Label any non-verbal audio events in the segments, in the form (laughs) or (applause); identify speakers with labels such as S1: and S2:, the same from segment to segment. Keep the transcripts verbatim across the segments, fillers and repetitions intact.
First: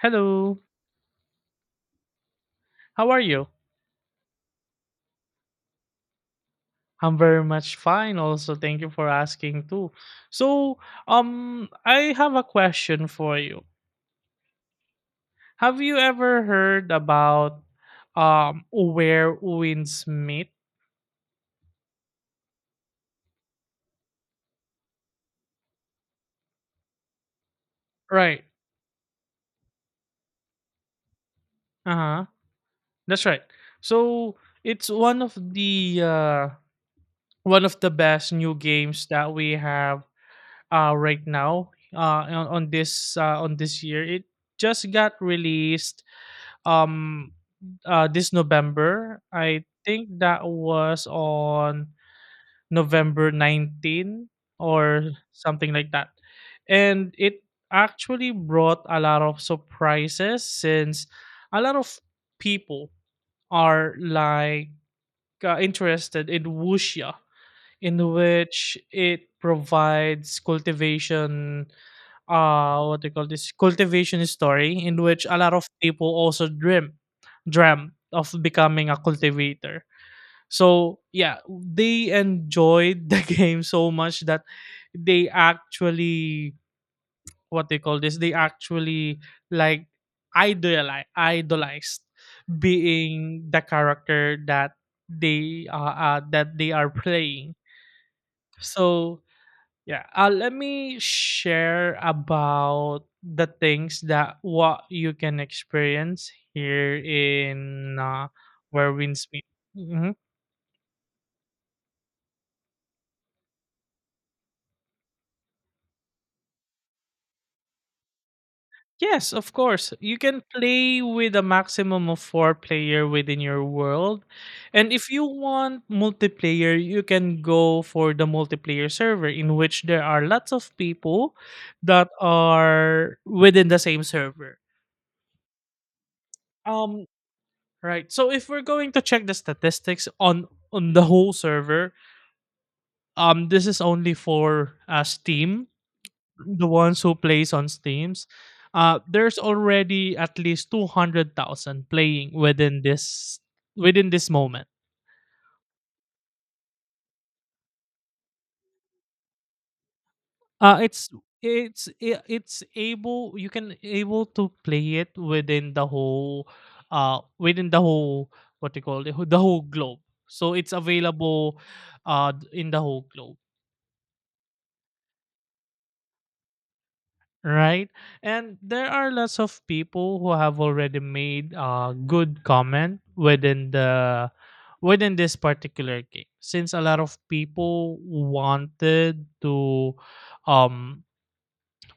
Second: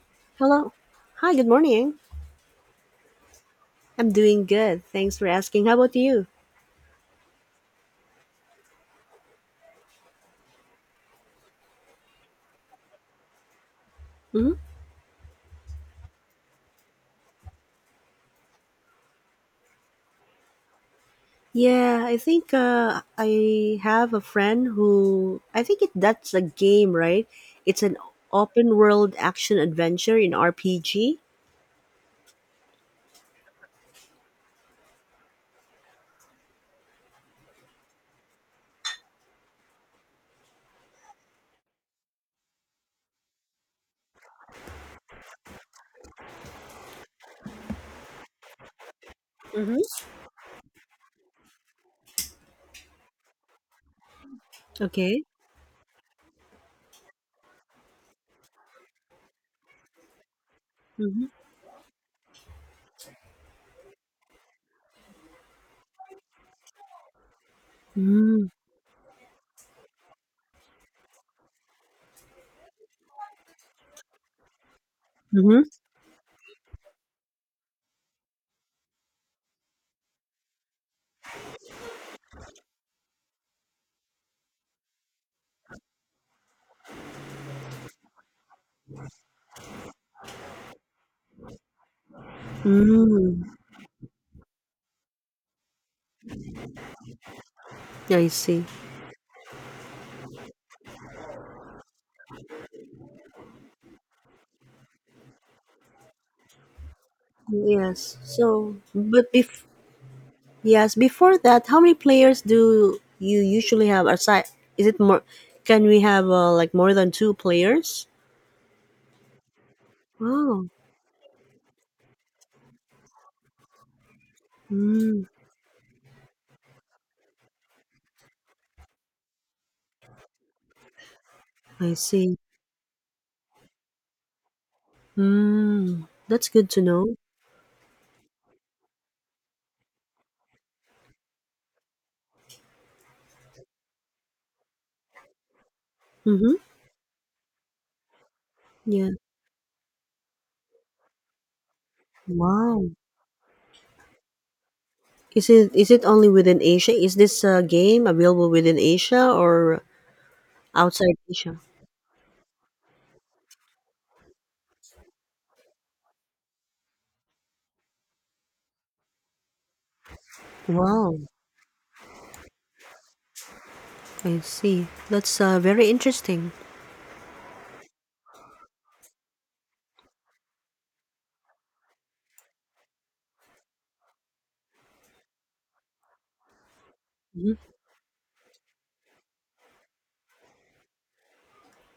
S1: Hello,
S2: Hello. Hi, good morning.
S1: how are you?
S2: I'm doing good. Thanks for asking. How about you?
S1: I'm very much fine also. Thank you for asking too. So, um I have a question for you.
S2: Hmm.
S1: Have you ever heard about um Where Winds Meet?
S2: Yeah, I think uh, I have a friend who I think it that's a game, right? It's an
S1: Right.
S2: open world action adventure in R P G.
S1: Uh-huh. That's right. So, it's one of the uh one of the best new games that we have uh right now, uh on, on this uh on this year. It just got released um uh this November. I
S2: Mm-hmm.
S1: think that was on November nineteenth or
S2: Okay.
S1: something like that. And it actually brought a lot of surprises, since
S2: Mm-hmm.
S1: a lot of people are like, uh, interested in wuxia, in
S2: Mm-hmm.
S1: which it provides cultivation, uh what they call this, cultivation story, in which a lot of people also dream dreamt of becoming a cultivator. So yeah, they enjoyed the (laughs) game so much that they actually, what they call this they actually like idolize idolized
S2: Mm.
S1: being the character that they uh, uh that they are playing.
S2: I see.
S1: So yeah, uh, let me share about the things that what you can experience here in,
S2: Yes.
S1: uh,
S2: So,
S1: Where Winds
S2: but
S1: Meet.
S2: bef-
S1: Mhm.
S2: yes, before that, how many players do you usually have aside? Is it more? Can we have uh, like more than two players?
S1: Yes, of course. You can
S2: Wow.
S1: play with a maximum of four player within your world, and if
S2: Mm,
S1: you want multiplayer, you can go for the multiplayer server, in which there are lots of people
S2: I
S1: that
S2: see.
S1: are within the same server.
S2: Mm, that's good to
S1: Um,
S2: know.
S1: Right. So if we're going to check the statistics on on the whole server, um, this is only for, uh, Steam,
S2: Mm-hmm.
S1: the ones who plays on Steams. Uh,
S2: Yeah.
S1: there's already at least two hundred thousand playing within
S2: Wow.
S1: this within this moment.
S2: Is it is it only within Asia? Is this uh, game available within Asia or
S1: Uh, it's
S2: outside Asia?
S1: it's i- it's able, you can able to play it within the whole uh within the whole, what do you call it, the whole globe. So it's
S2: Wow.
S1: available uh d- in the whole globe,
S2: I see. That's uh, very interesting.
S1: right? And there are lots of people who have already made a good comment within the within this particular game. Since a lot of
S2: Hmm.
S1: people wanted to um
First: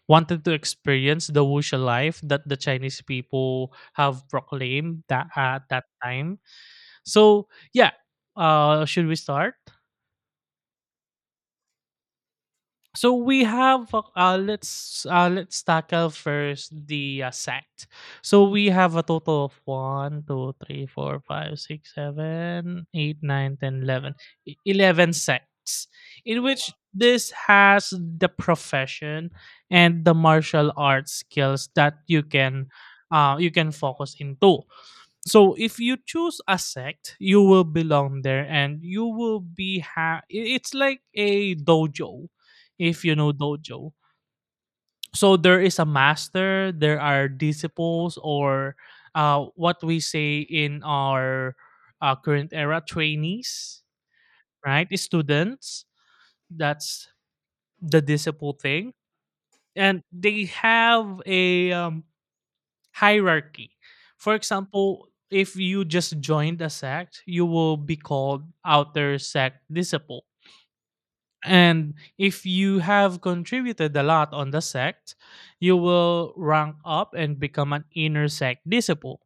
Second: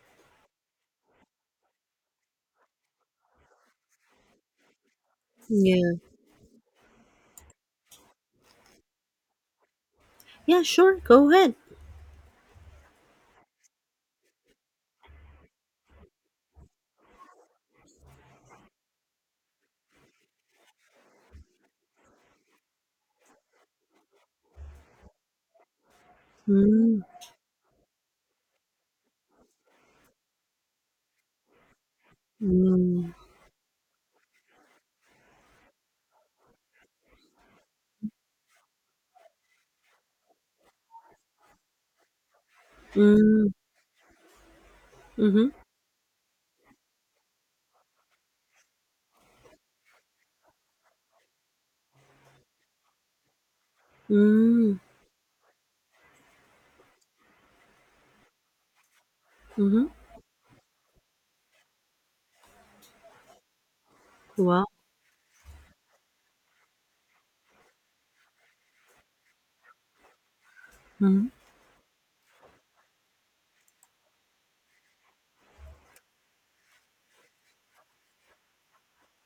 S1: wanted to experience the wuxia life that the Chinese people have proclaimed that at that
S2: Yeah.
S1: time. So yeah, uh should we start?
S2: Yeah. Sure. Go ahead.
S1: So we have, uh, uh, let's uh, let's tackle first the, uh, sect. So we have a total of one, two, three, four, five, six, seven, eight, nine, ten, eleven. E- eleven sects, in which
S2: Mm,
S1: this has the profession and the martial arts skills that you can
S2: mm,
S1: uh, you can focus into. So if you choose a sect, you will belong there, and you will be ha- I- it's like a dojo, if you know
S2: mm,
S1: dojo. So
S2: mm-hmm,
S1: there is a master, there are disciples, or uh, what we say in our, uh, current era, trainees,
S2: mm,
S1: right, students. That's the disciple thing.
S2: mm-hmm.
S1: And they have a, um, hierarchy. For
S2: Wow.
S1: example, if you just joined a sect, you will be called outer sect disciple.
S2: Mm,
S1: And if you have contributed a lot on the sect, you will rank up and become an inner sect disciple.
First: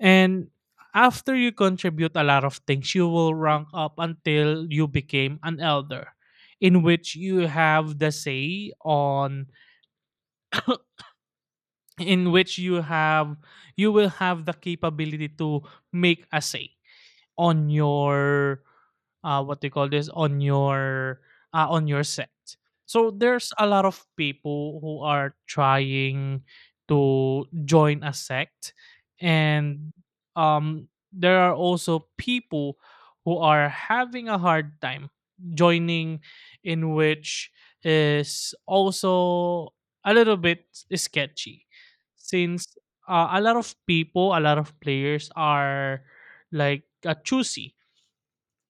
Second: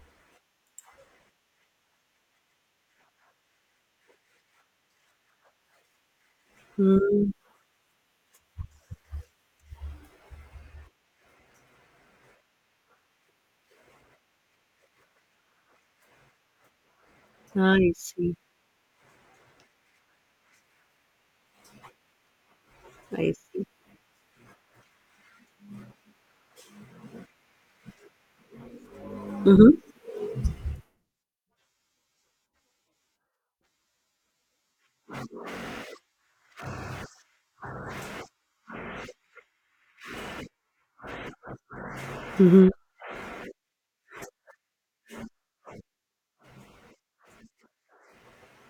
S1: And after you contribute a lot of things, you will rank up until you became an elder, in which
S2: mm.
S1: you have the say on (coughs) in which you have you will have the capability to make a say on
S2: I see.
S1: your, uh, what they call this on your uh, on your sect. So
S2: I
S1: there's
S2: see.
S1: a lot of people who are trying to join a sect,
S2: Mm-hmm.
S1: and um, there are also people who are having a hard time joining, in which is also a little bit sketchy,
S2: Mm-hmm.
S1: since uh, a lot of people, a lot of players are like, uh, choosy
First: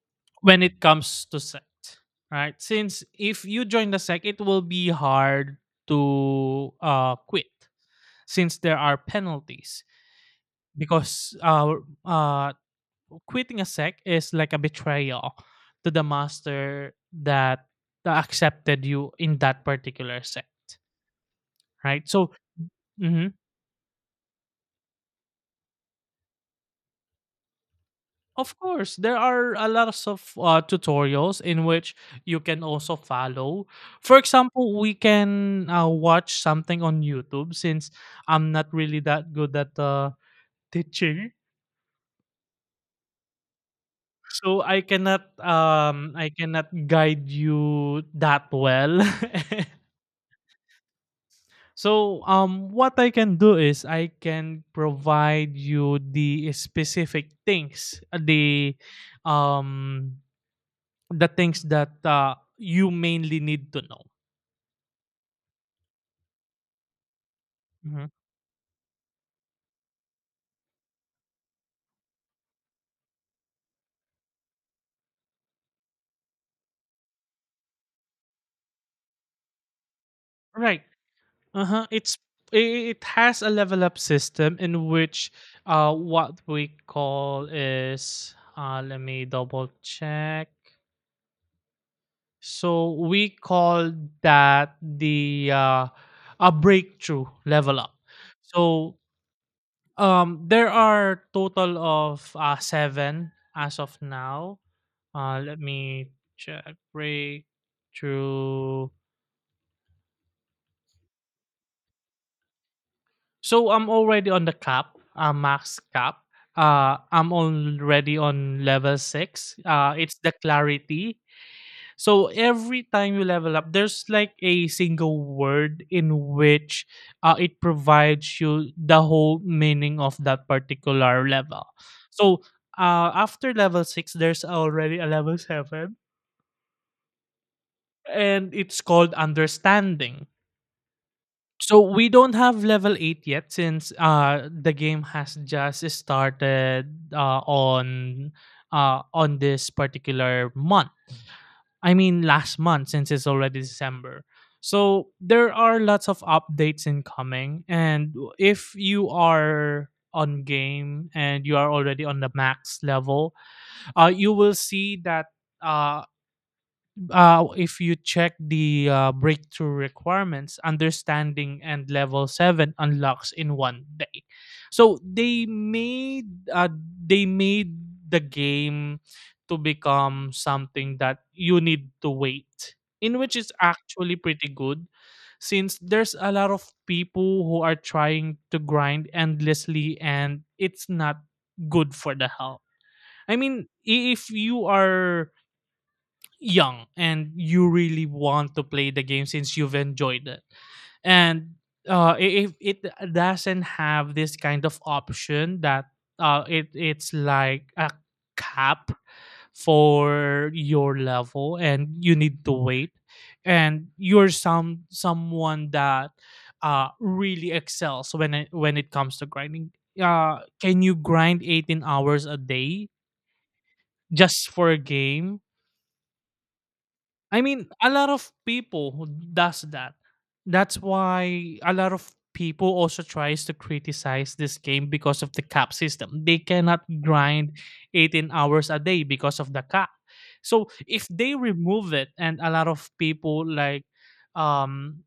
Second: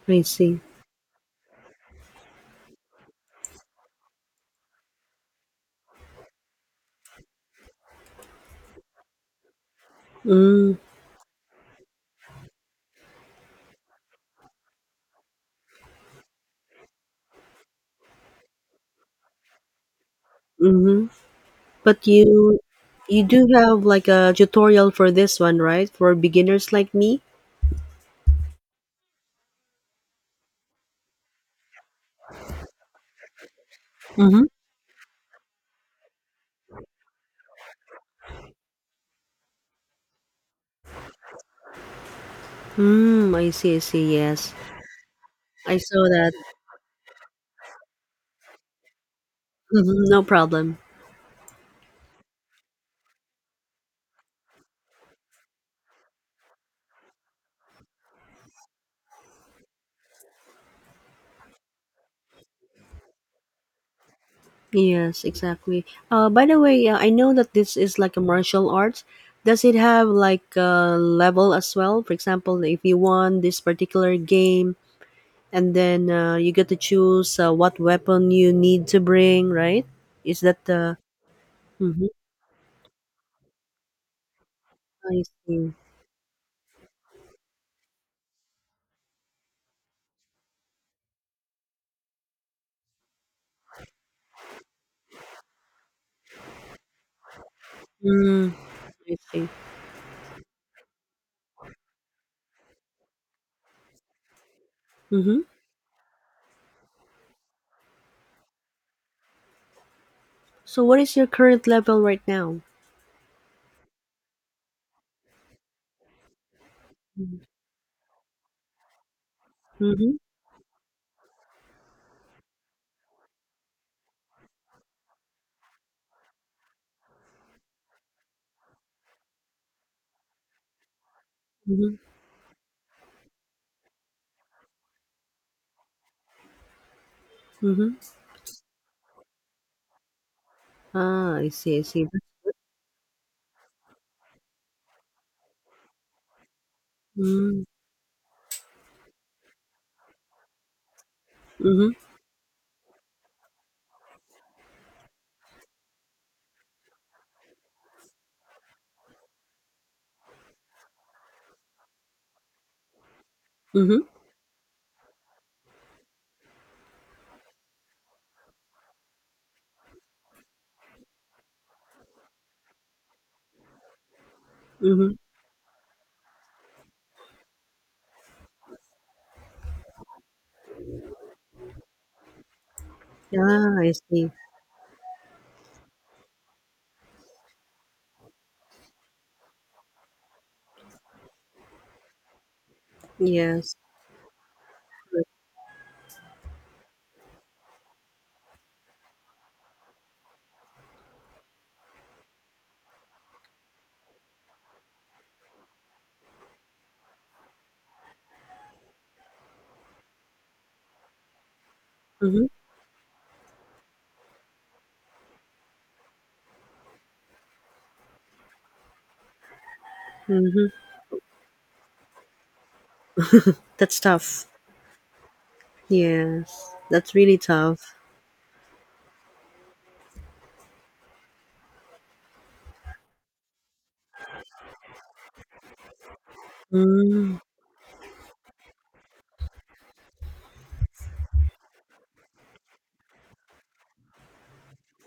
S2: I see.
S1: when it comes to sect. Right, since if you join the sect it will be hard to, uh, quit, since there are penalties,
S2: Mm,
S1: because uh, uh, quitting a sect is like a betrayal to the master that accepted you in that particular sect,
S2: mm-hmm. But
S1: right? So,
S2: you you
S1: mhm.
S2: do have like a tutorial for this one, right? For beginners like me?
S1: Of course, there are a lots of, uh, tutorials in which you can also follow. For
S2: Hmm.
S1: example, we can, uh, watch something on YouTube, since I'm not really that good at, uh, teaching. (laughs)
S2: Hmm, I see, I see, yes.
S1: So I cannot
S2: I saw
S1: um I
S2: that.
S1: cannot guide you that well. (laughs)
S2: Mhm, no problem.
S1: So, um what I can do is I can provide you the specific things, uh, the um the things that, uh, you mainly need to know.
S2: Yes, exactly. Uh, by the way, uh, I know that this is
S1: Hmm.
S2: like a martial arts. Does it have like a level as well? For example, if you won this particular game and then uh, you get to choose uh, what weapon you need to bring, right? Is that
S1: Right.
S2: the.
S1: Uh-huh.
S2: Hmm.
S1: It's i- it has a level up system, in
S2: I
S1: which
S2: see.
S1: uh what we call is, uh let me double check. So we call that the uh a breakthrough level up.
S2: Mm,
S1: So,
S2: I see.
S1: um there are total of, uh seven as of now. Uh
S2: Mhm.
S1: let me check breakthrough.
S2: So what is your current level right now?
S1: So I'm already on the cap, uh, max cap. Uh, I'm
S2: Mm.
S1: already on level six. Uh, it's
S2: Mhm,
S1: the clarity. So every time you level up, there's like a single word in which, uh, it provides you the whole meaning of that particular level.
S2: mhm,
S1: So, uh, after level six, there's already a level seven,
S2: mhm.
S1: and it's called understanding.
S2: Ah, I see,
S1: So
S2: I see.
S1: we don't have level eight yet, since uh the game has just started uh
S2: Mm,
S1: on uh on this particular month.
S2: mhm,
S1: I mean, last month, since it's already December. So there are lots of updates incoming, and if you are on game and you are already on the max level,
S2: mhm,
S1: uh you will see that, uh uh, if you check the, uh, breakthrough requirements, understanding and level seven unlocks in one day. So
S2: mhm.
S1: they made uh, they made the game to become something that you need to wait, in which is
S2: Ah, I
S1: actually
S2: see.
S1: pretty good, since there's a lot of people who are trying to grind endlessly and it's not good for the health. I mean,
S2: Yes.
S1: i- if you are young and you really want to play the game since you've enjoyed it. And uh, i- if it doesn't have this kind of option, that uh, it it's like a cap for your level and you need
S2: Mhm,
S1: to wait, and you're some someone that uh really excels when it, when it comes to grinding, uh
S2: mhm.
S1: can you grind eighteen hours a day
S2: That's tough.
S1: just for a game?
S2: Yes, that's really
S1: I mean, a
S2: tough.
S1: lot of people who does that. That's why a lot of people also tries to criticize this game because of the cap system. They cannot
S2: Mm,
S1: grind eighteen hours a day because of the cap. So if they remove it, and a lot of people like, um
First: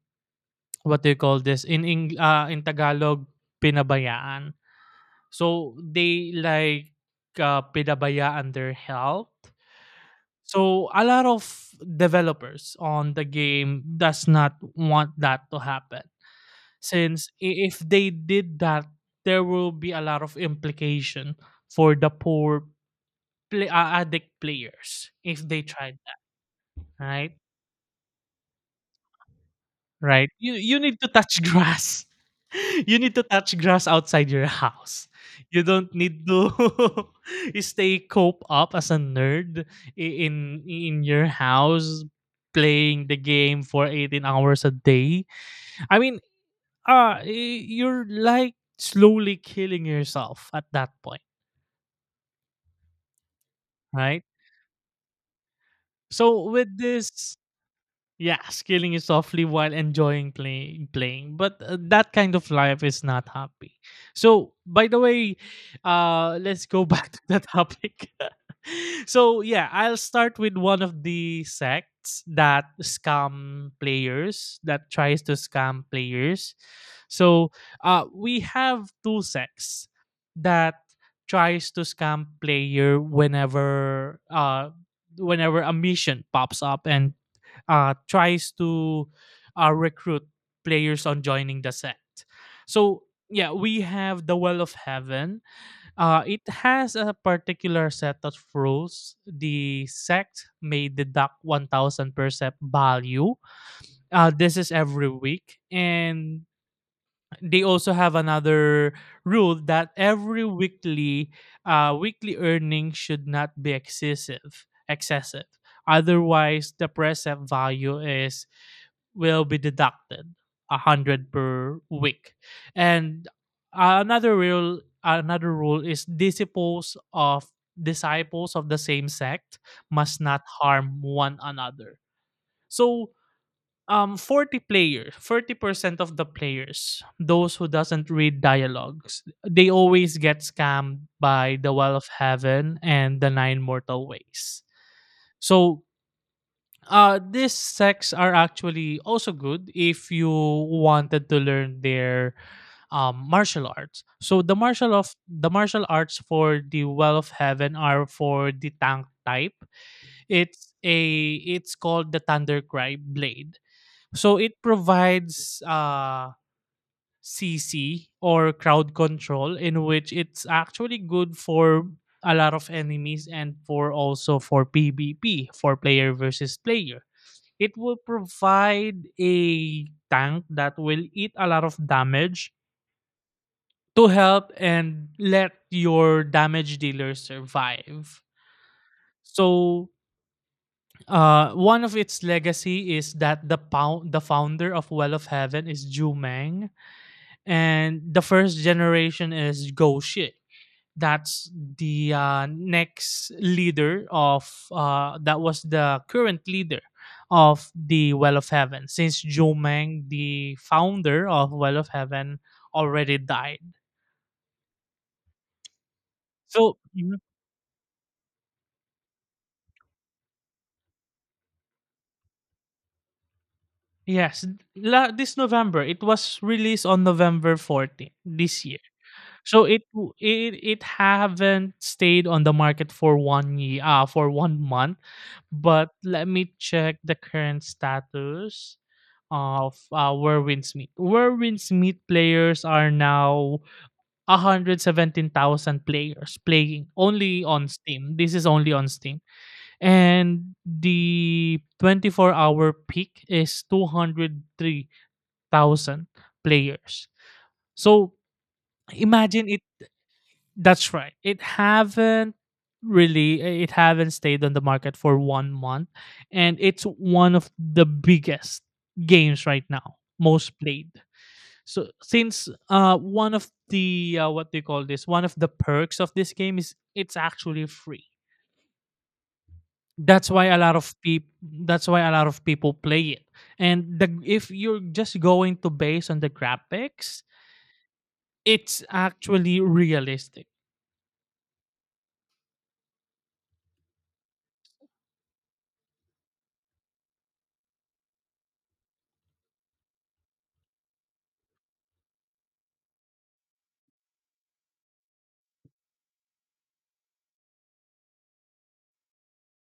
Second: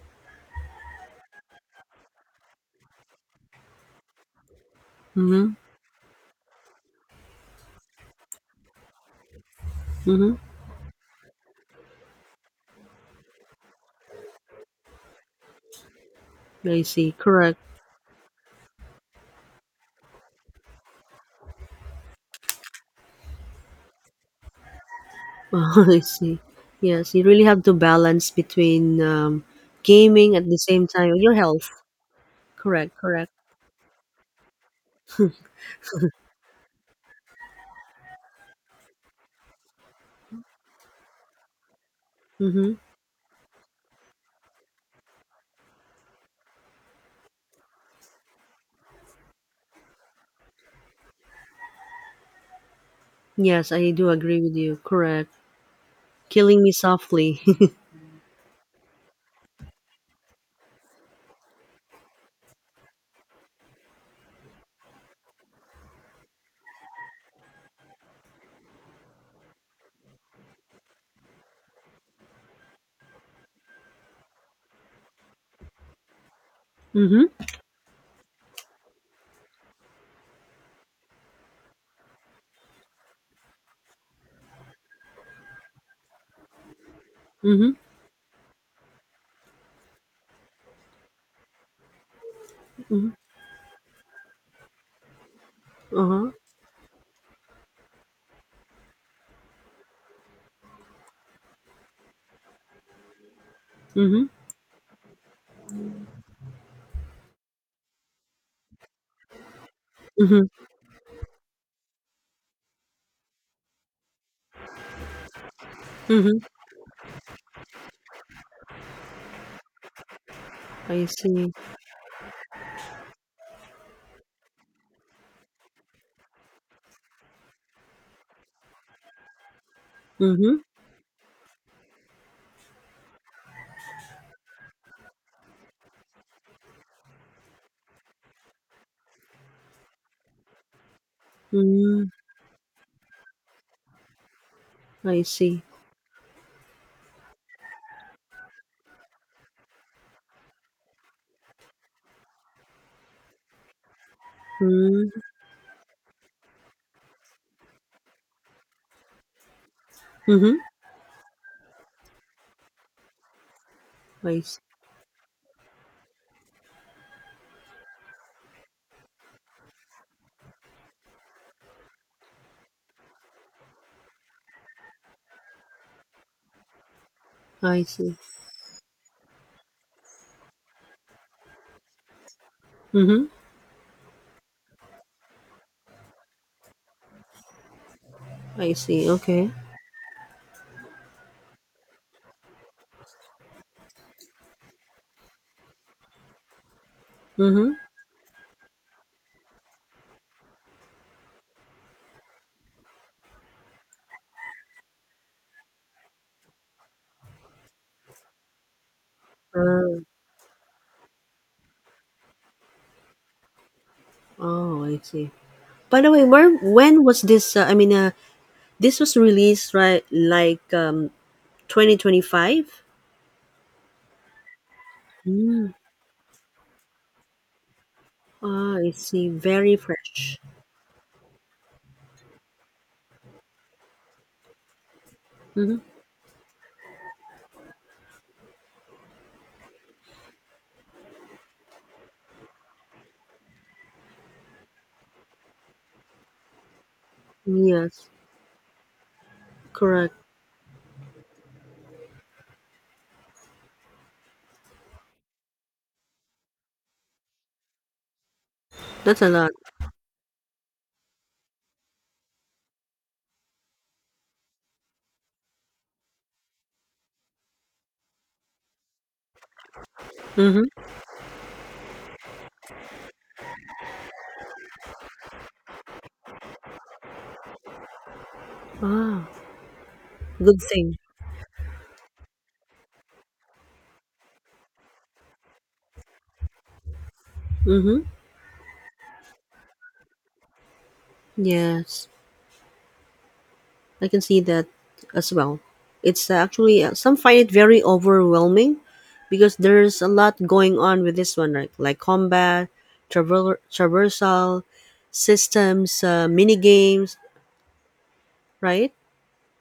S1: what do you call this in, Eng- uh, in Tagalog, pinabayaan.
S2: mhm,
S1: So they like, uh, pinabayaan their health.
S2: mhm.
S1: So a lot of developers on the game does not want that to happen,
S2: I see.
S1: since
S2: Correct.
S1: i- if they did that there will be a lot of implication for the poor, play, uh, addict players if
S2: (laughs)
S1: they tried
S2: I
S1: that,
S2: see. Yes, you
S1: right?
S2: really have to balance between um,
S1: Right?
S2: gaming at
S1: You
S2: the
S1: you
S2: same
S1: need to
S2: time your
S1: touch
S2: health.
S1: grass. (laughs)
S2: Correct.
S1: You need to
S2: Correct.
S1: touch grass outside your house. You don't need to (laughs) you stay cope up as a nerd, i- in in your house
S2: Mm-hmm.
S1: playing the game for eighteen hours a day. I mean, uh i- you're like slowly killing yourself at that point,
S2: Yes, I do
S1: right?
S2: agree with you. Correct.
S1: So
S2: Killing
S1: with
S2: me
S1: this.
S2: softly. (laughs)
S1: Yeah, scaling it softly while enjoying play, playing. But uh, that kind of life is not happy. So, by the way, uh, let's go back (laughs) to the topic. (laughs) So, yeah, I'll start with one of the sects that scam players, that tries to scam players.
S2: Mhm,
S1: So, uh, we have two sects that tries to scam player whenever uh whenever a mission pops up and,
S2: mhm,
S1: uh, tries to, uh, recruit players on joining the sect. So
S2: mhm,
S1: yeah, we have the Well of Heaven. Uh,
S2: uh-huh,
S1: it has a particular set of rules. The sect may deduct one thousand percent value.
S2: mhm,
S1: Uh, this is every week, and they also have another rule, that every
S2: mhm,
S1: weekly uh, weekly earnings should not be excessive. Excessive.
S2: mhm,
S1: Otherwise, the present value is will be deducted a
S2: I
S1: hundred
S2: see.
S1: per week. And another rule, another rule is disciples of disciples of the same sect must not
S2: Mhm,
S1: harm one another. So, um forty players forty percent of the players, those who doesn't read dialogues, they always get scammed by the Well of
S2: mm,
S1: Heaven and the Nine Mortal Ways.
S2: I see.
S1: So, uh, these sects are actually also good if you wanted to learn their, um, martial arts. So the martial
S2: Mm,
S1: of the martial arts for the Well of Heaven are for the tank type.
S2: mhm,
S1: It's a it's called the Thundercry blade.
S2: I
S1: So it
S2: s
S1: provides uh C C, or crowd control, in which it's actually good for a lot of enemies, and for also for P V P, for player versus player, it
S2: I
S1: will
S2: see.
S1: provide a tank that will eat a lot of damage
S2: Mhm,
S1: to help and let your damage dealer survive.
S2: I see, okay.
S1: So, uh, one of its legacy is that the pound, the founder of Well of Heaven is Zhu Meng,
S2: Mhm,
S1: and the first generation is Go Shi. that's the uh, next leader of uh, that was the current leader of the Well of Heaven, since Zhou
S2: ah,
S1: Meng, the founder of Well of Heaven, already died.
S2: oh, I see. By the way, where
S1: So,
S2: when
S1: mhm.
S2: was this, uh, I mean, uh, this was released, right, like, um, twenty twenty-five?
S1: Yes, la- this
S2: Mm,
S1: November it was released on November fourteenth this
S2: ah,
S1: year.
S2: I see,
S1: So
S2: very
S1: it w-
S2: fresh.
S1: it it haven't stayed on the market for one year, uh, for one month,
S2: Mhm,
S1: but let me check the current status of uh, Werwin Smith. Werwin Smith players are now one hundred seventeen thousand players playing only on
S2: yes,
S1: Steam. This is only on Steam.
S2: correct.
S1: And the twenty-four hour peak is two hundred three thousand players. So
S2: That's a
S1: imagine
S2: lot.
S1: it. That's right. It haven't really it haven't stayed on the market for one month, and it's one of the biggest games right now, most
S2: Mhm,
S1: played. So since uh one of the uh, what do you call this one of the perks of this game is it's actually free.
S2: ah,
S1: that's why a
S2: good
S1: lot of
S2: thing.
S1: people that's why a lot of people play it. And the if you're just going to base on the graphics,
S2: Mhm,
S1: it's actually realistic.
S2: yes. I can see that as well. It's uh, actually uh, some find it very overwhelming because there's a lot going on with this one, right? Like combat, travel, traversal systems, uh, mini games, right?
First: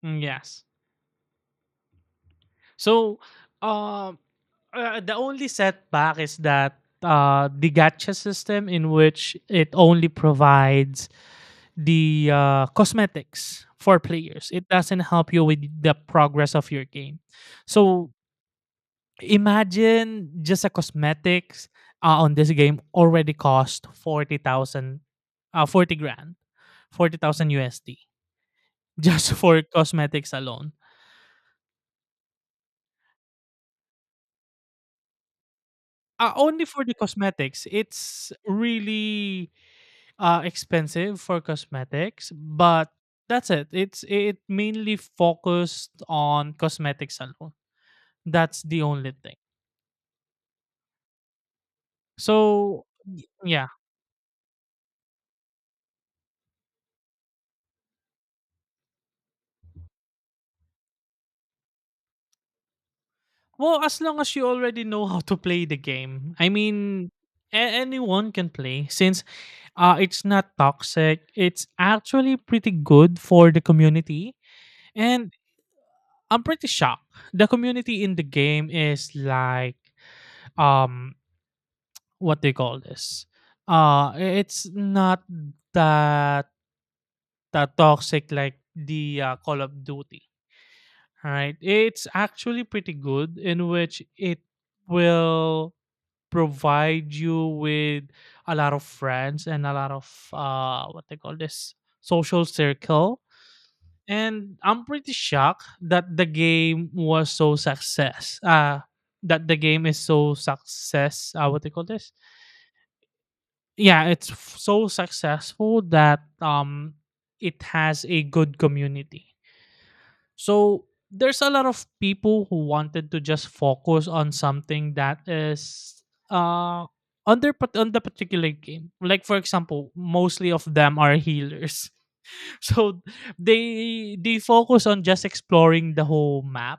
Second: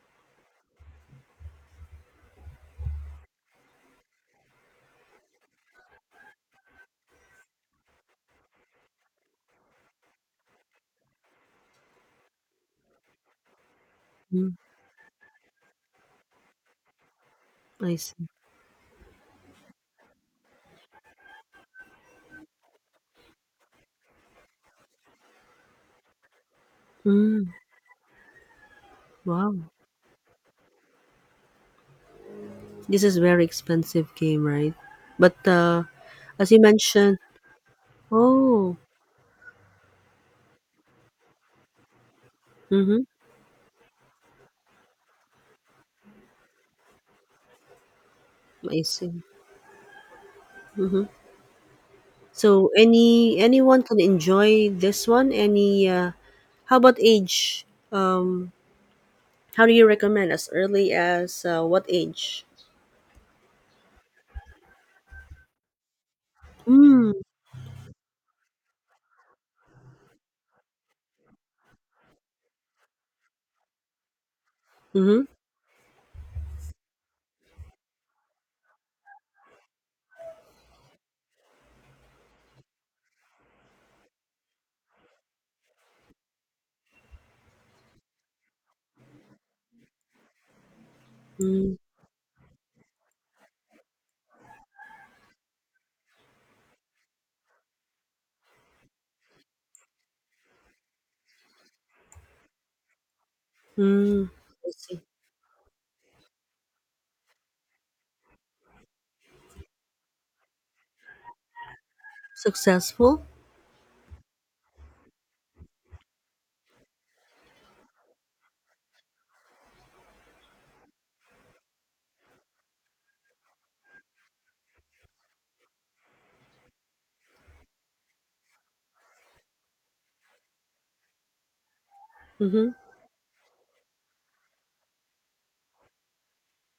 S1: Mm, yes. So, um, uh, the only setback is that uh, the gacha system, in which it only provides the uh, cosmetics for players,
S2: Mm,
S1: it doesn't help you with the progress of your game.
S2: I
S1: So,
S2: see.
S1: imagine, just a cosmetics uh, on this game already cost forty thousand, uh forty grand,
S2: Mm,
S1: forty thousand U S D just (laughs)
S2: wow,
S1: for cosmetics alone.
S2: this is very expensive game, right? But uh,
S1: Uh,
S2: as you
S1: only for the
S2: mentioned,
S1: cosmetics. It's
S2: oh,
S1: really uh expensive for cosmetics, but
S2: mm-hmm,
S1: that's it. It's it mainly focused on cosmetics alone. That's
S2: I
S1: the only
S2: see.
S1: thing.
S2: Mm-hmm. So
S1: So y-
S2: any
S1: yeah.
S2: anyone can enjoy this one. Any uh, how about age? Um, how do you recommend as early as uh, what age?
S1: Well, as long as you already know how to play the game. I mean,
S2: Mm.
S1: a- anyone can play since uh, it's not toxic. It's actually pretty good for the community.
S2: Mm-hmm.
S1: And I'm pretty shocked. The community in the game is like, um, what do you call this? Uh, i- it's not that, that toxic like the uh, Call of Duty. All right?
S2: Mm.
S1: It's actually pretty good, in which it will provide you with a lot of friends and a lot of uh what they call this social circle.
S2: Mm.
S1: And
S2: I
S1: I'm
S2: see.
S1: pretty shocked that the game was so success uh that the game is so success, uh what they call this
S2: Successful.
S1: yeah, it's f- so successful that um it has a good community. So there's a lot of people who wanted to just focus on something that is uh on their pat- on the particular game. Like for example, mostly of them are healers. (laughs)
S2: Mm-hmm.
S1: So they they focus on just exploring the whole map,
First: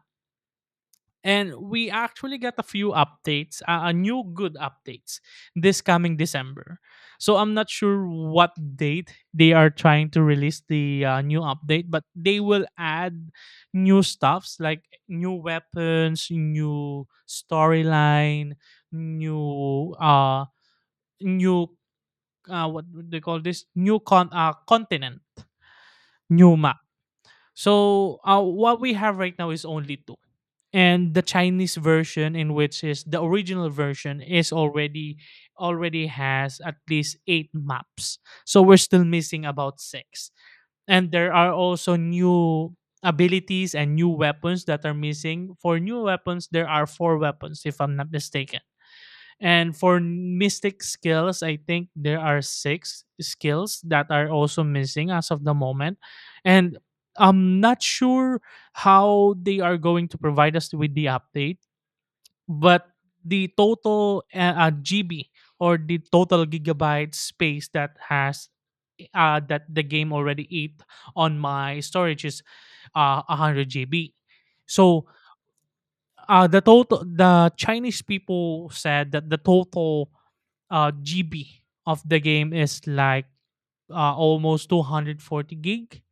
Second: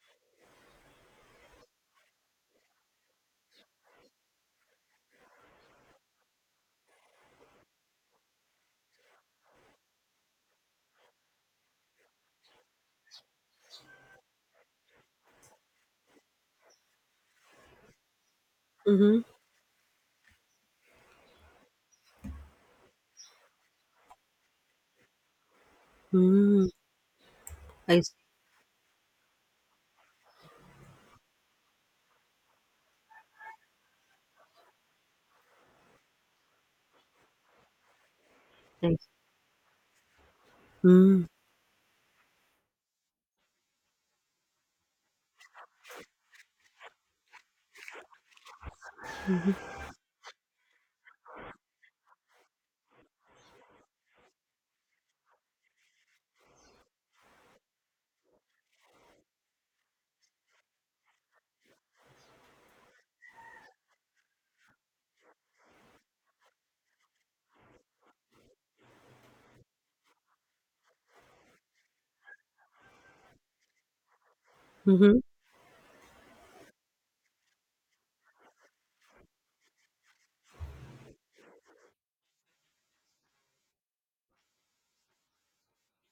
S1: and we actually got a few updates, uh, a new good updates this coming December. So I'm not sure what date they are trying to release the uh, new update, but they will add new stuffs like new weapons, new storyline,
S2: Mm-hmm.
S1: new uh new uh what would they call this new con uh continent, new
S2: Mm.
S1: map.
S2: I see.
S1: So uh, what we have right now is only two, and the Chinese version, in which is the original version, is already already has at least eight maps. So we're
S2: I see.
S1: still missing about six, and
S2: Mm.
S1: there are also new abilities and new weapons that are missing. For new weapons, there are four weapons, if I'm not mistaken.
S2: Mm-hmm.
S1: And for mystic skills, I think there are six skills that are also missing as of the moment. And I'm not sure how they are going to provide us with the update, but the total uh, uh, G B, or the total gigabyte space that has uh, that the game already ate on my storage, is uh, one hundred G B. So
S2: Mm-hmm.
S1: uh, the total the Chinese people said that the total uh, G B of the game is like uh, almost two hundred forty gig.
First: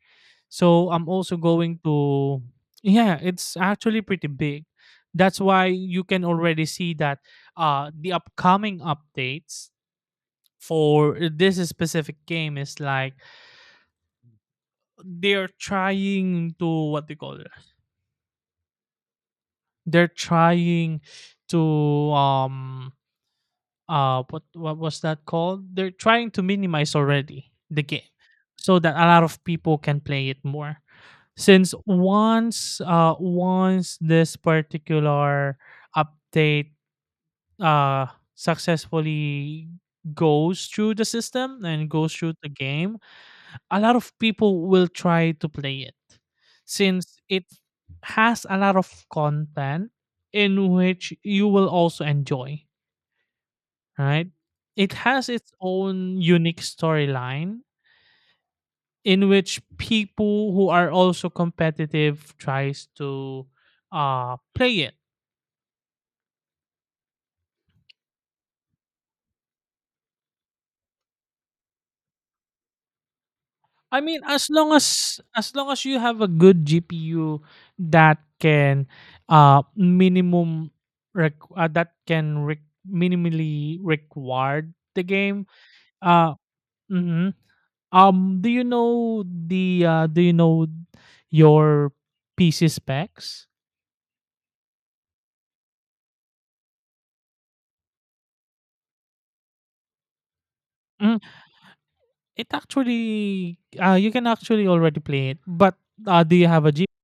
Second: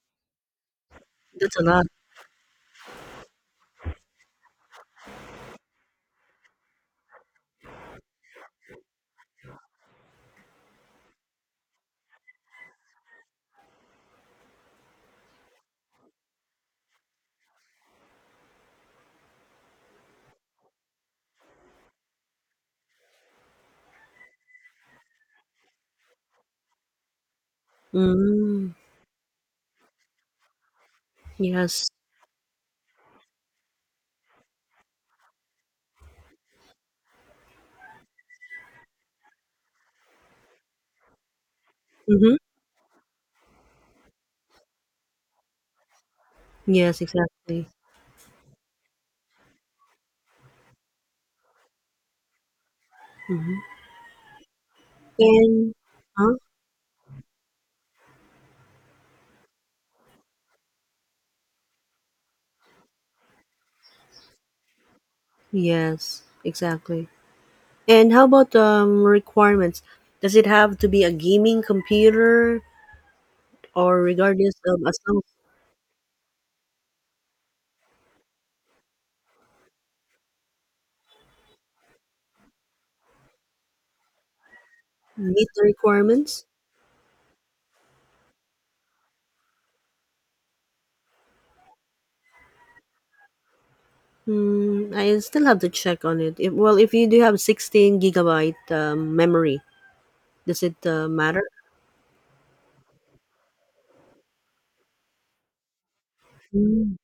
S1: So I'm also
S2: That's a
S1: going
S2: lot.
S1: to, yeah, it's actually pretty big. That's why you can already see that uh, the upcoming updates for this specific game is like they're trying to, what they call it, they're trying to um uh what what was that called? They're trying to minimize already the game
S2: Mm.
S1: so that a lot of people can play it more. Since
S2: Yes.
S1: once uh once this particular update uh successfully goes through the system and goes
S2: Mm-hmm.
S1: through the game, a lot of people will try to play it,
S2: Yes.
S1: since it
S2: Exactly.
S1: has a lot of content in which you will also enjoy,
S2: Mm-hmm.
S1: right? It has its
S2: And
S1: own
S2: huh?
S1: unique storyline in which people who are also competitive tries to uh play it.
S2: Yes. Exactly. And how about um, requirements? Does it have to be a gaming computer
S1: I
S2: or
S1: mean, as
S2: regardless
S1: long
S2: of as
S1: as
S2: long as
S1: as long as you have a good G P U that can uh minimum requ- uh, that can re- minimally require the game.
S2: meet the
S1: Uh,
S2: requirements?
S1: mhm. Um, do you know the uh, do you know your P C specs?
S2: Hmm, I still have to check on it. If, well, if you do have sixteen gigabyte um, memory, does it uh,
S1: Mm-hmm.
S2: matter?
S1: It actually, uh, you can actually already play it. But uh, do you have a G?
S2: Hmm,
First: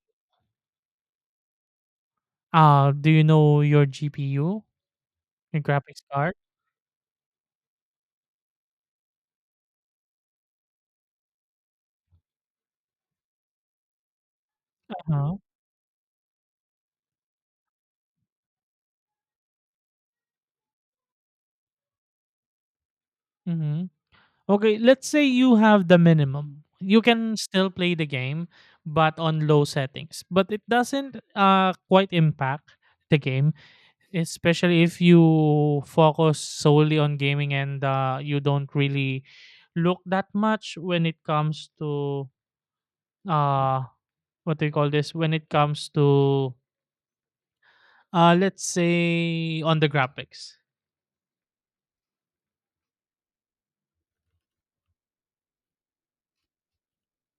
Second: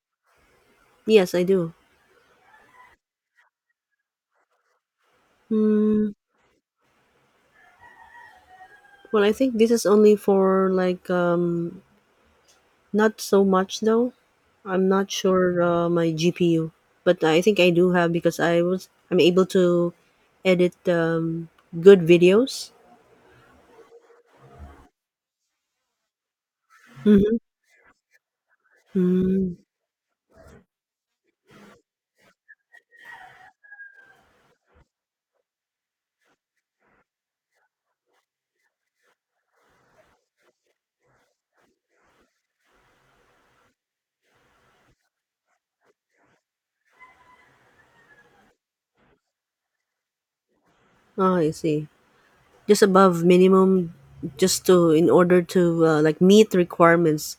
S2: yes, I do.
S1: Uh, do you know your G P U, your graphics
S2: Hmm,
S1: card?
S2: well, I think this is only for like um, not so much though. I'm not
S1: Uh-huh.
S2: sure uh, my G P U, but I think I do have because I was I'm able to edit um, good videos.
S1: Mm-hmm. Okay, let's say you have the minimum. You can
S2: Mm-hmm.
S1: still play the game, but on
S2: Mm.
S1: low settings. But it doesn't uh, quite impact the game, especially if you focus solely on gaming and uh, you don't really look that much when it comes to, uh what do you call this when it comes to, uh let's say, on the graphics.
S2: Oh, I see. Just above minimum, just to in order to uh, like meet requirements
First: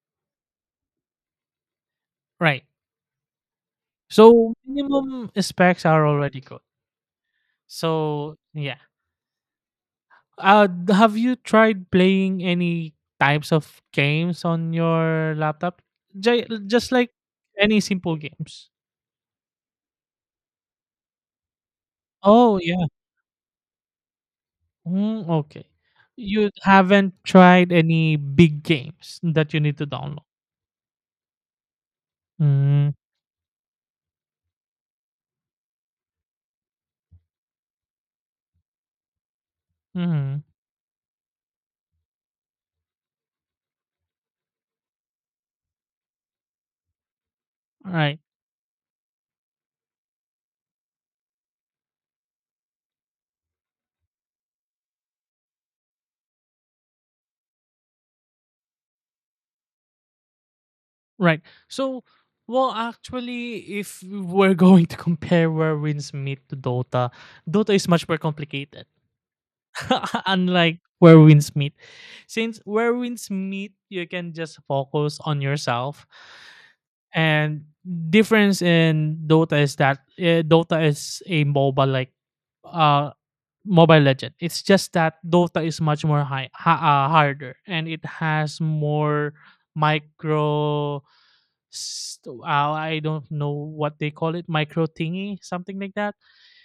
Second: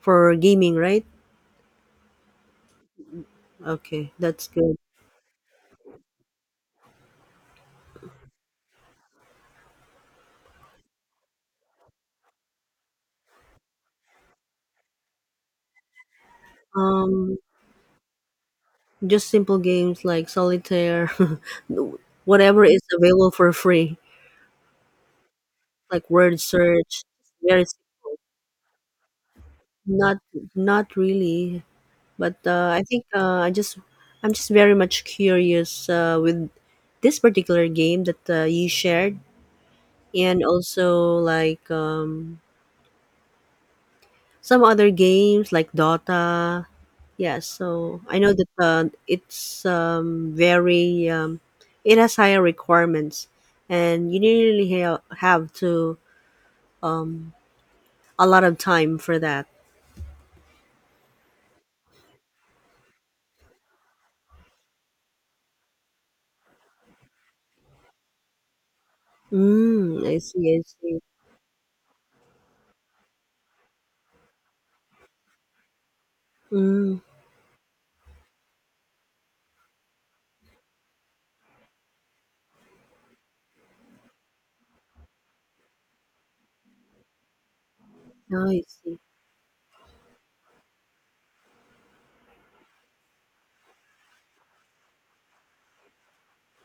S2: for gaming, right?
S1: Right?
S2: Okay, that's
S1: So
S2: good.
S1: minimum specs are already good. So yeah, uh d- have you tried playing any types of games on your laptop? J- just like
S2: Um,
S1: any simple games.
S2: just simple games like solitaire, (laughs)
S1: Oh
S2: whatever is
S1: yeah.
S2: available for free,
S1: Mm, okay.
S2: like word
S1: You
S2: search.
S1: haven't
S2: Very
S1: tried
S2: s-
S1: any big games that you need to
S2: not
S1: download?
S2: not really. But uh, I
S1: Mm.
S2: think uh, I just I'm just very much curious uh, with this particular game that uh, you shared,
S1: Mm-hmm.
S2: and also like um, some other games like Dota. Yeah,
S1: All
S2: so I
S1: right.
S2: know that uh, it's um, very um, it has higher requirements, and you really ha- have to a lot of time for that.
S1: Right. So, well, actually, if we're (laughs) going to compare Where Winds Meet to Dota, Dota is much more complicated.
S2: Mm, I
S1: (laughs)
S2: see, I
S1: Unlike
S2: see.
S1: Where Winds Meet. Since Where Winds Meet, you can just focus on yourself.
S2: Mm,
S1: And difference in Dota is that uh, Dota is a MOBA like uh Mobile Legend. It's just that Dota is much more high, ha- uh, harder, and it
S2: oh,
S1: has
S2: I see.
S1: more micro. st- Uh, I don't know what they call it, micro thingy, something like that.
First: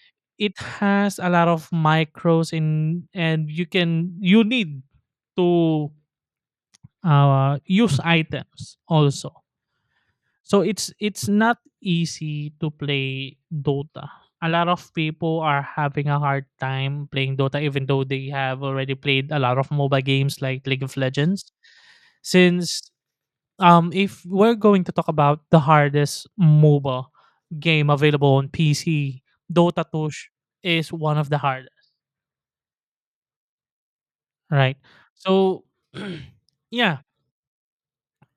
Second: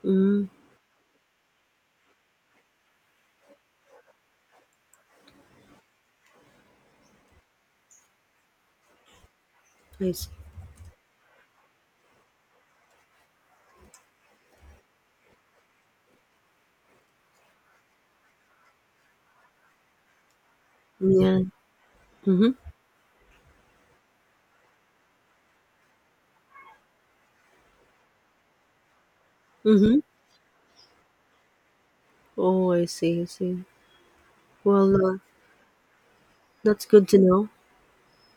S2: Mm,
S1: It has a lot of micros in, and you can you need to uh, use items also,
S2: I see.
S1: so it's it's not easy to play Dota. A lot of people are having a hard time playing Dota even though they have already played a lot of MOBA games like League of
S2: Yeah.
S1: Legends.
S2: Mm-hmm.
S1: Since um if we're going to talk about the hardest MOBA game available on P C, Dota
S2: Mm-hmm.
S1: two sh- is one of the hardest,
S2: Oh, I see, I see.
S1: right?
S2: Well, uh,
S1: So (clears throat)
S2: that's
S1: yeah,
S2: good to know.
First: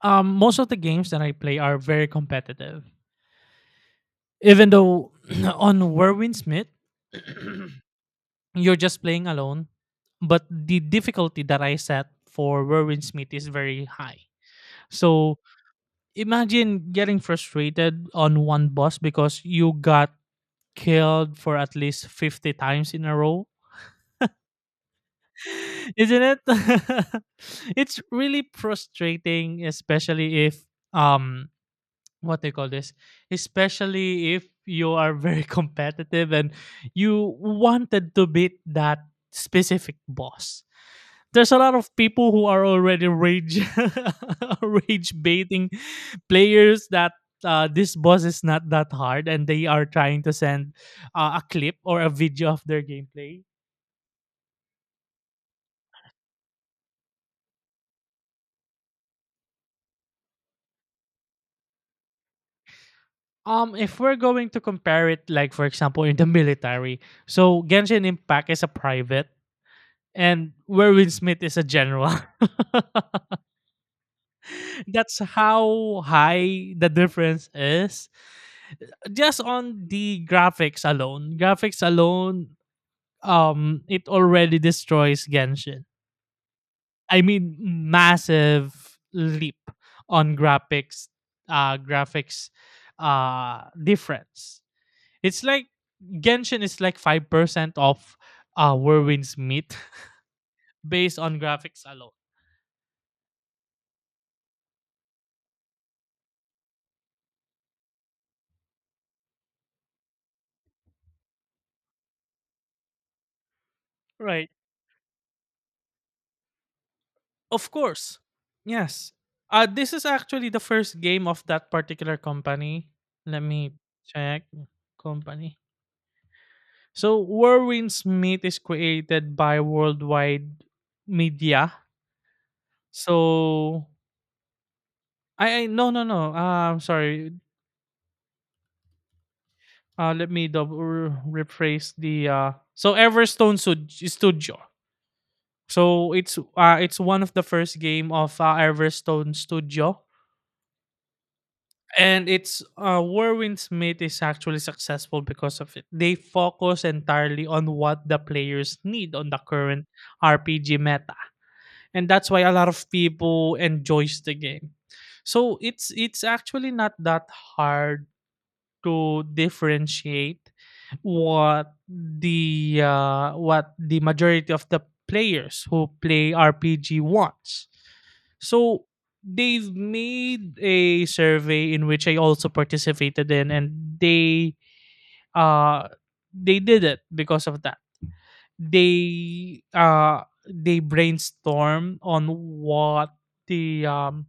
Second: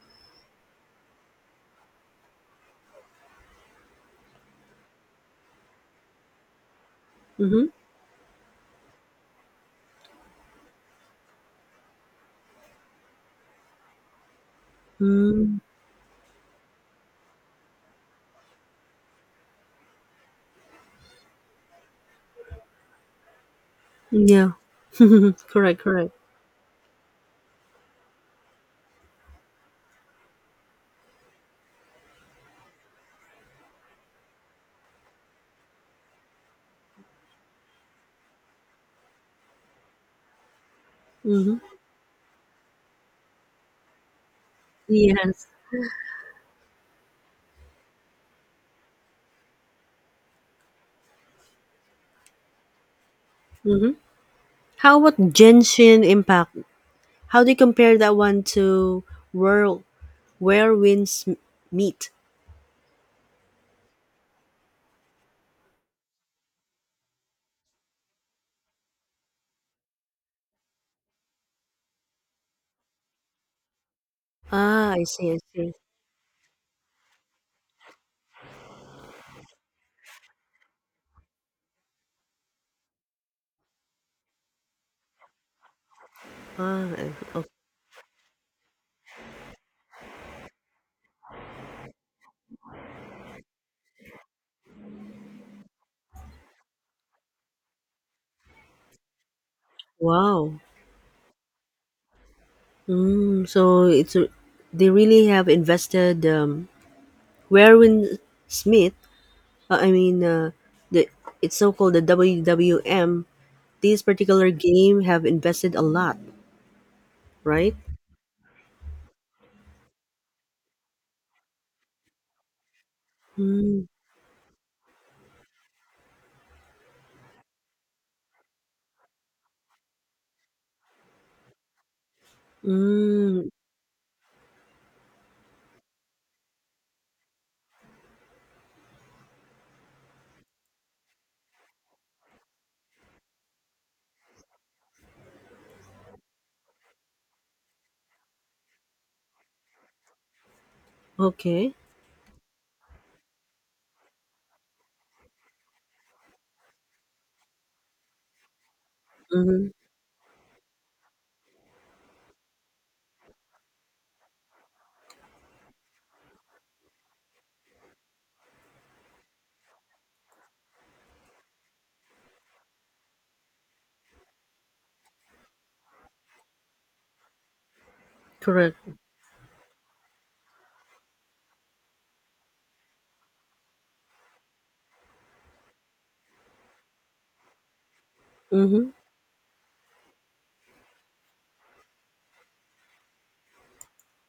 S1: um most of the games that I play are very competitive. Even though (clears throat) on Werwin Smith,
S2: Mm-hmm.
S1: (clears throat) you're just playing alone, but the difficulty that I set for Werwin Smith is very high. So
S2: Mm,
S1: imagine getting frustrated on one boss because you got killed for at least fifty times in a row.
S2: yeah. (laughs) Correct,
S1: (laughs)
S2: correct.
S1: Isn't it? (laughs) It's really frustrating, especially if, um what they call this, especially if you are very (laughs) competitive and you wanted to beat that specific boss. There's a
S2: Mm-hmm.
S1: lot of people who are already rage (laughs) rage
S2: Yes.
S1: baiting players that uh, this boss is not that hard and they are trying to send uh, a clip or a video of their gameplay.
S2: How about Genshin Impact? How do you compare that one to World Where Winds M- Meet?
S1: Um, if we're going to compare it, like for example, in the military, so Genshin Impact is a private, and where Will Smith is a general. (laughs)
S2: Ah, I
S1: That's
S2: see, I see.
S1: how high the difference is. Just on the graphics alone, graphics alone, um, it already destroys Genshin.
S2: Ah, I-
S1: I
S2: okay.
S1: mean, massive leap on graphics, uh, graphics, uh, difference. It's like Genshin is like five percent of uh Whirlwind's meat
S2: Wow.
S1: (laughs) based on graphics alone.
S2: Mm, so it's a, they really have invested um, Where Winds Smith. Uh, I mean, uh, the it's so called the W W M. These
S1: Right.
S2: particular game have invested a lot,
S1: Of
S2: right?
S1: course. Yes. Uh, this is actually the first game of that particular company. Let me
S2: Mm,
S1: check. Company. So, Warwin Smith is created by Worldwide Media.
S2: mm,
S1: So, I, I no, no, no. Uh, I'm sorry. Uh, let me double rephrase the. Uh, so, Everstone Stud- Studio. So, it's uh, it's one of the first game of uh, Everstone Studio,
S2: okay.
S1: and it's uh Warwin Smith is actually successful because of it. They focus entirely on what the players need on the
S2: Mm-hmm.
S1: current R P G meta. And that's why a lot of people enjoys the game. So it's it's actually not that hard to differentiate what the uh, what the majority of the players who play R P G wants,
S2: Correct.
S1: so they've made a survey in which I also participated in, and they uh they did it because of that.
S2: Mm-hmm.
S1: They uh they brainstorm on what the um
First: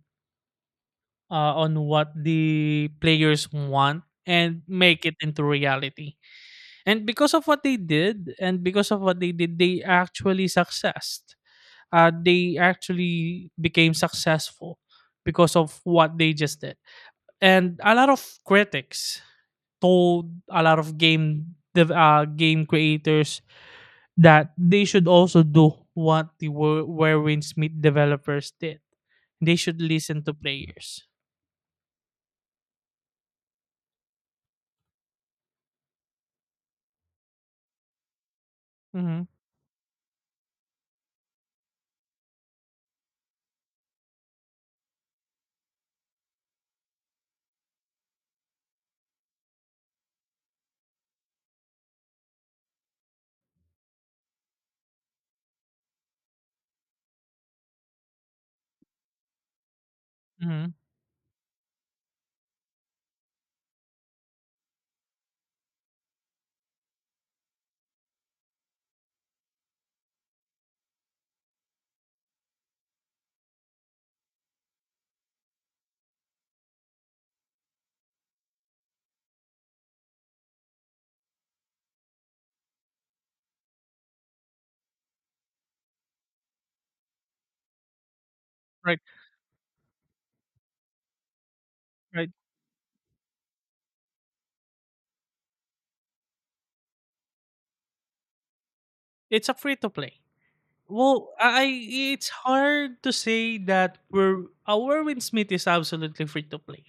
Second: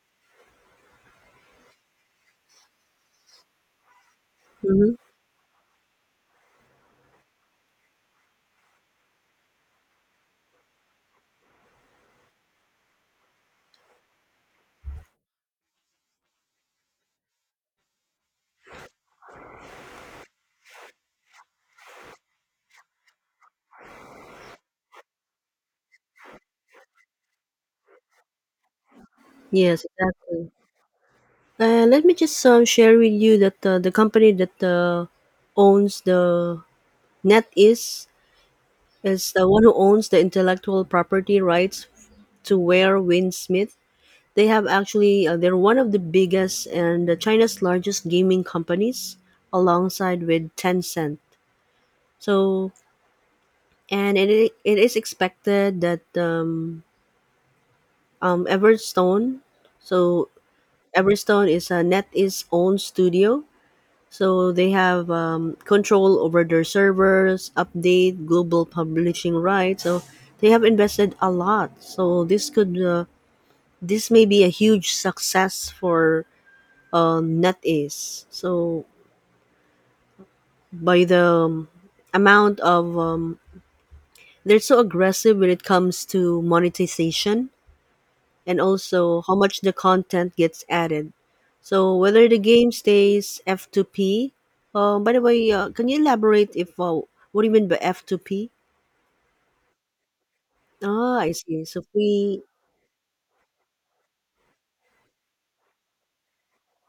S1: uh, on what the players want and
S2: Mm-hmm.
S1: make it into reality. And because of what they did, and because of what they did, they actually successed. Uh, they actually became successful because of what they just did, and a lot of critics told a lot of game dev- uh, game creators that they should also do what the Wer- Werewolf Smith developers did. They should
S2: Yes,
S1: listen to
S2: exactly.
S1: players.
S2: Uh, let me just um, share with you that uh, the company that uh, owns the net is
S1: Mm-hmm.
S2: is the one who owns the intellectual property rights to Ware Smith. They have actually uh, They're one of the biggest and China's largest gaming companies, alongside with Tencent. So and it i- it is expected that um, um, Everstone, so
S1: Mm-hmm.
S2: Everstone is a NetEase own studio, so they have um, control over their servers, update global publishing rights. So they have invested a lot. So this could uh, this may be a huge success for uh, NetEase. So by the um, amount of um, they're so aggressive when it comes to monetization and
S1: Right,
S2: also how much the content gets added. So whether
S1: right.
S2: the game stays F two P. Uh, by the way, uh, can you elaborate if uh, what do you mean by F two P?
S1: It's a free to play.
S2: Ah, I
S1: Well,
S2: see.
S1: I
S2: So
S1: it's
S2: free.
S1: hard to say that we're our Win Smith is absolutely free to play.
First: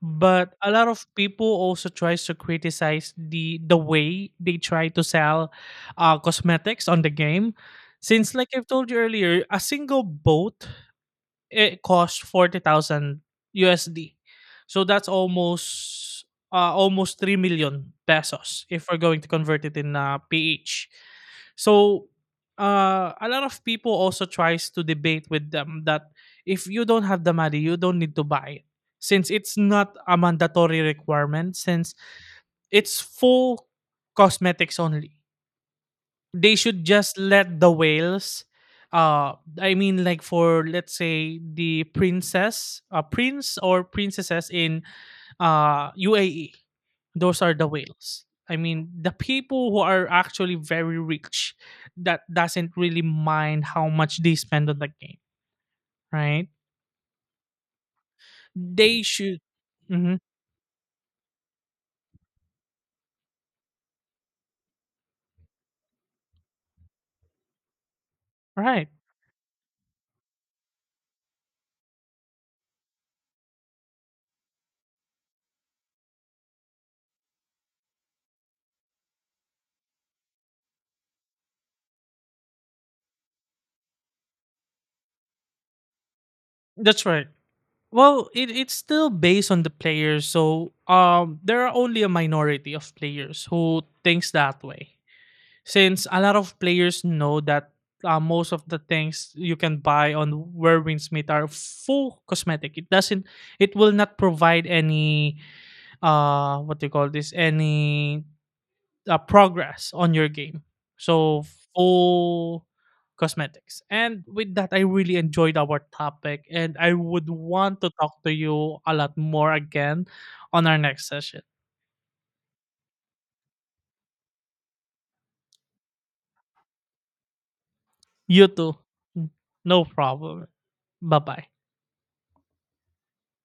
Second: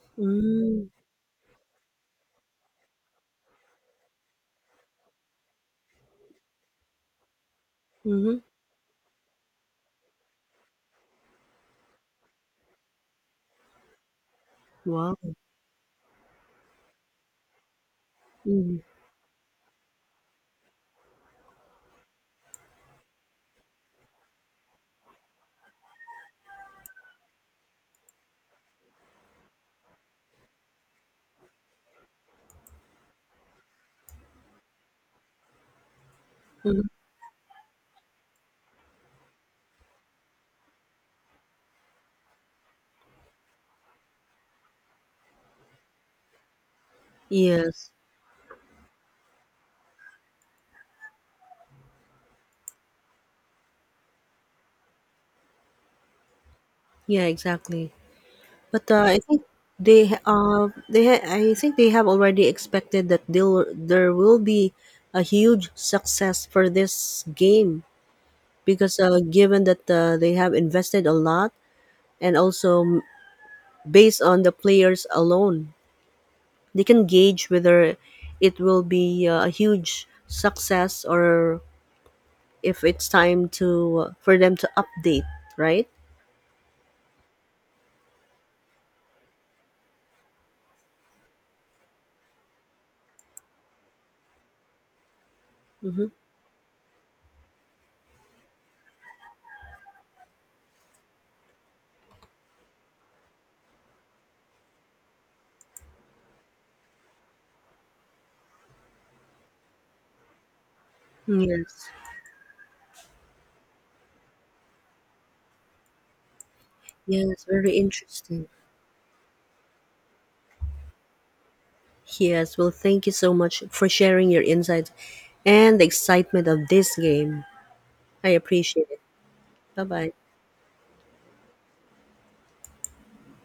S1: But a lot
S2: Mm,
S1: of people also tries to criticize the the way they try to sell uh, cosmetics on the game. Since,
S2: mm-hmm.
S1: like I've told you earlier, a single boat, it costs forty thousand U S D. So that's
S2: Wow.
S1: almost, uh, almost three million pesos
S2: Mm,
S1: if we're going to convert it in uh, P H. So uh, a lot of people also tries to debate with them that if you don't have the money, you don't need to buy it. Since it's not a mandatory requirement, since it's full cosmetics only. They
S2: hmm.
S1: should just let the whales, uh I mean, like, for let's say the princess, uh, prince or princesses in uh U A E. Those are the
S2: Yes.
S1: whales. I mean, the people who are actually very rich that doesn't really mind how much they spend on the game, right?
S2: Yeah. Exactly. But
S1: They
S2: uh, I
S1: should.
S2: think they
S1: Hmm,
S2: ha- uh they ha- I think they have already expected that they'll, there will be a huge success for this game
S1: right.
S2: because uh, given that uh, they have invested a lot and also based on the players alone they can gauge whether it will be uh, a huge success or if it's time to uh, for them to update, right.
S1: That's right. Well, it, it's still based on the players, so um there are only a minority of players who thinks that way,
S2: Mm-hmm.
S1: since a lot of players know that uh, most of the things you can buy on Where Winds Meet are full cosmetic. It doesn't it will not provide any uh what do you call this any uh, progress on your game. So
S2: Yes.
S1: full cosmetics. And with that, I really enjoyed our topic, and I would
S2: Yes, very
S1: want to talk to
S2: interesting.
S1: you a lot more again on our next session.
S2: Yes, well, thank you so much for sharing your insights and the excitement of this game. I
S1: You too.
S2: appreciate it. Bye
S1: No
S2: bye.
S1: problem. Bye bye.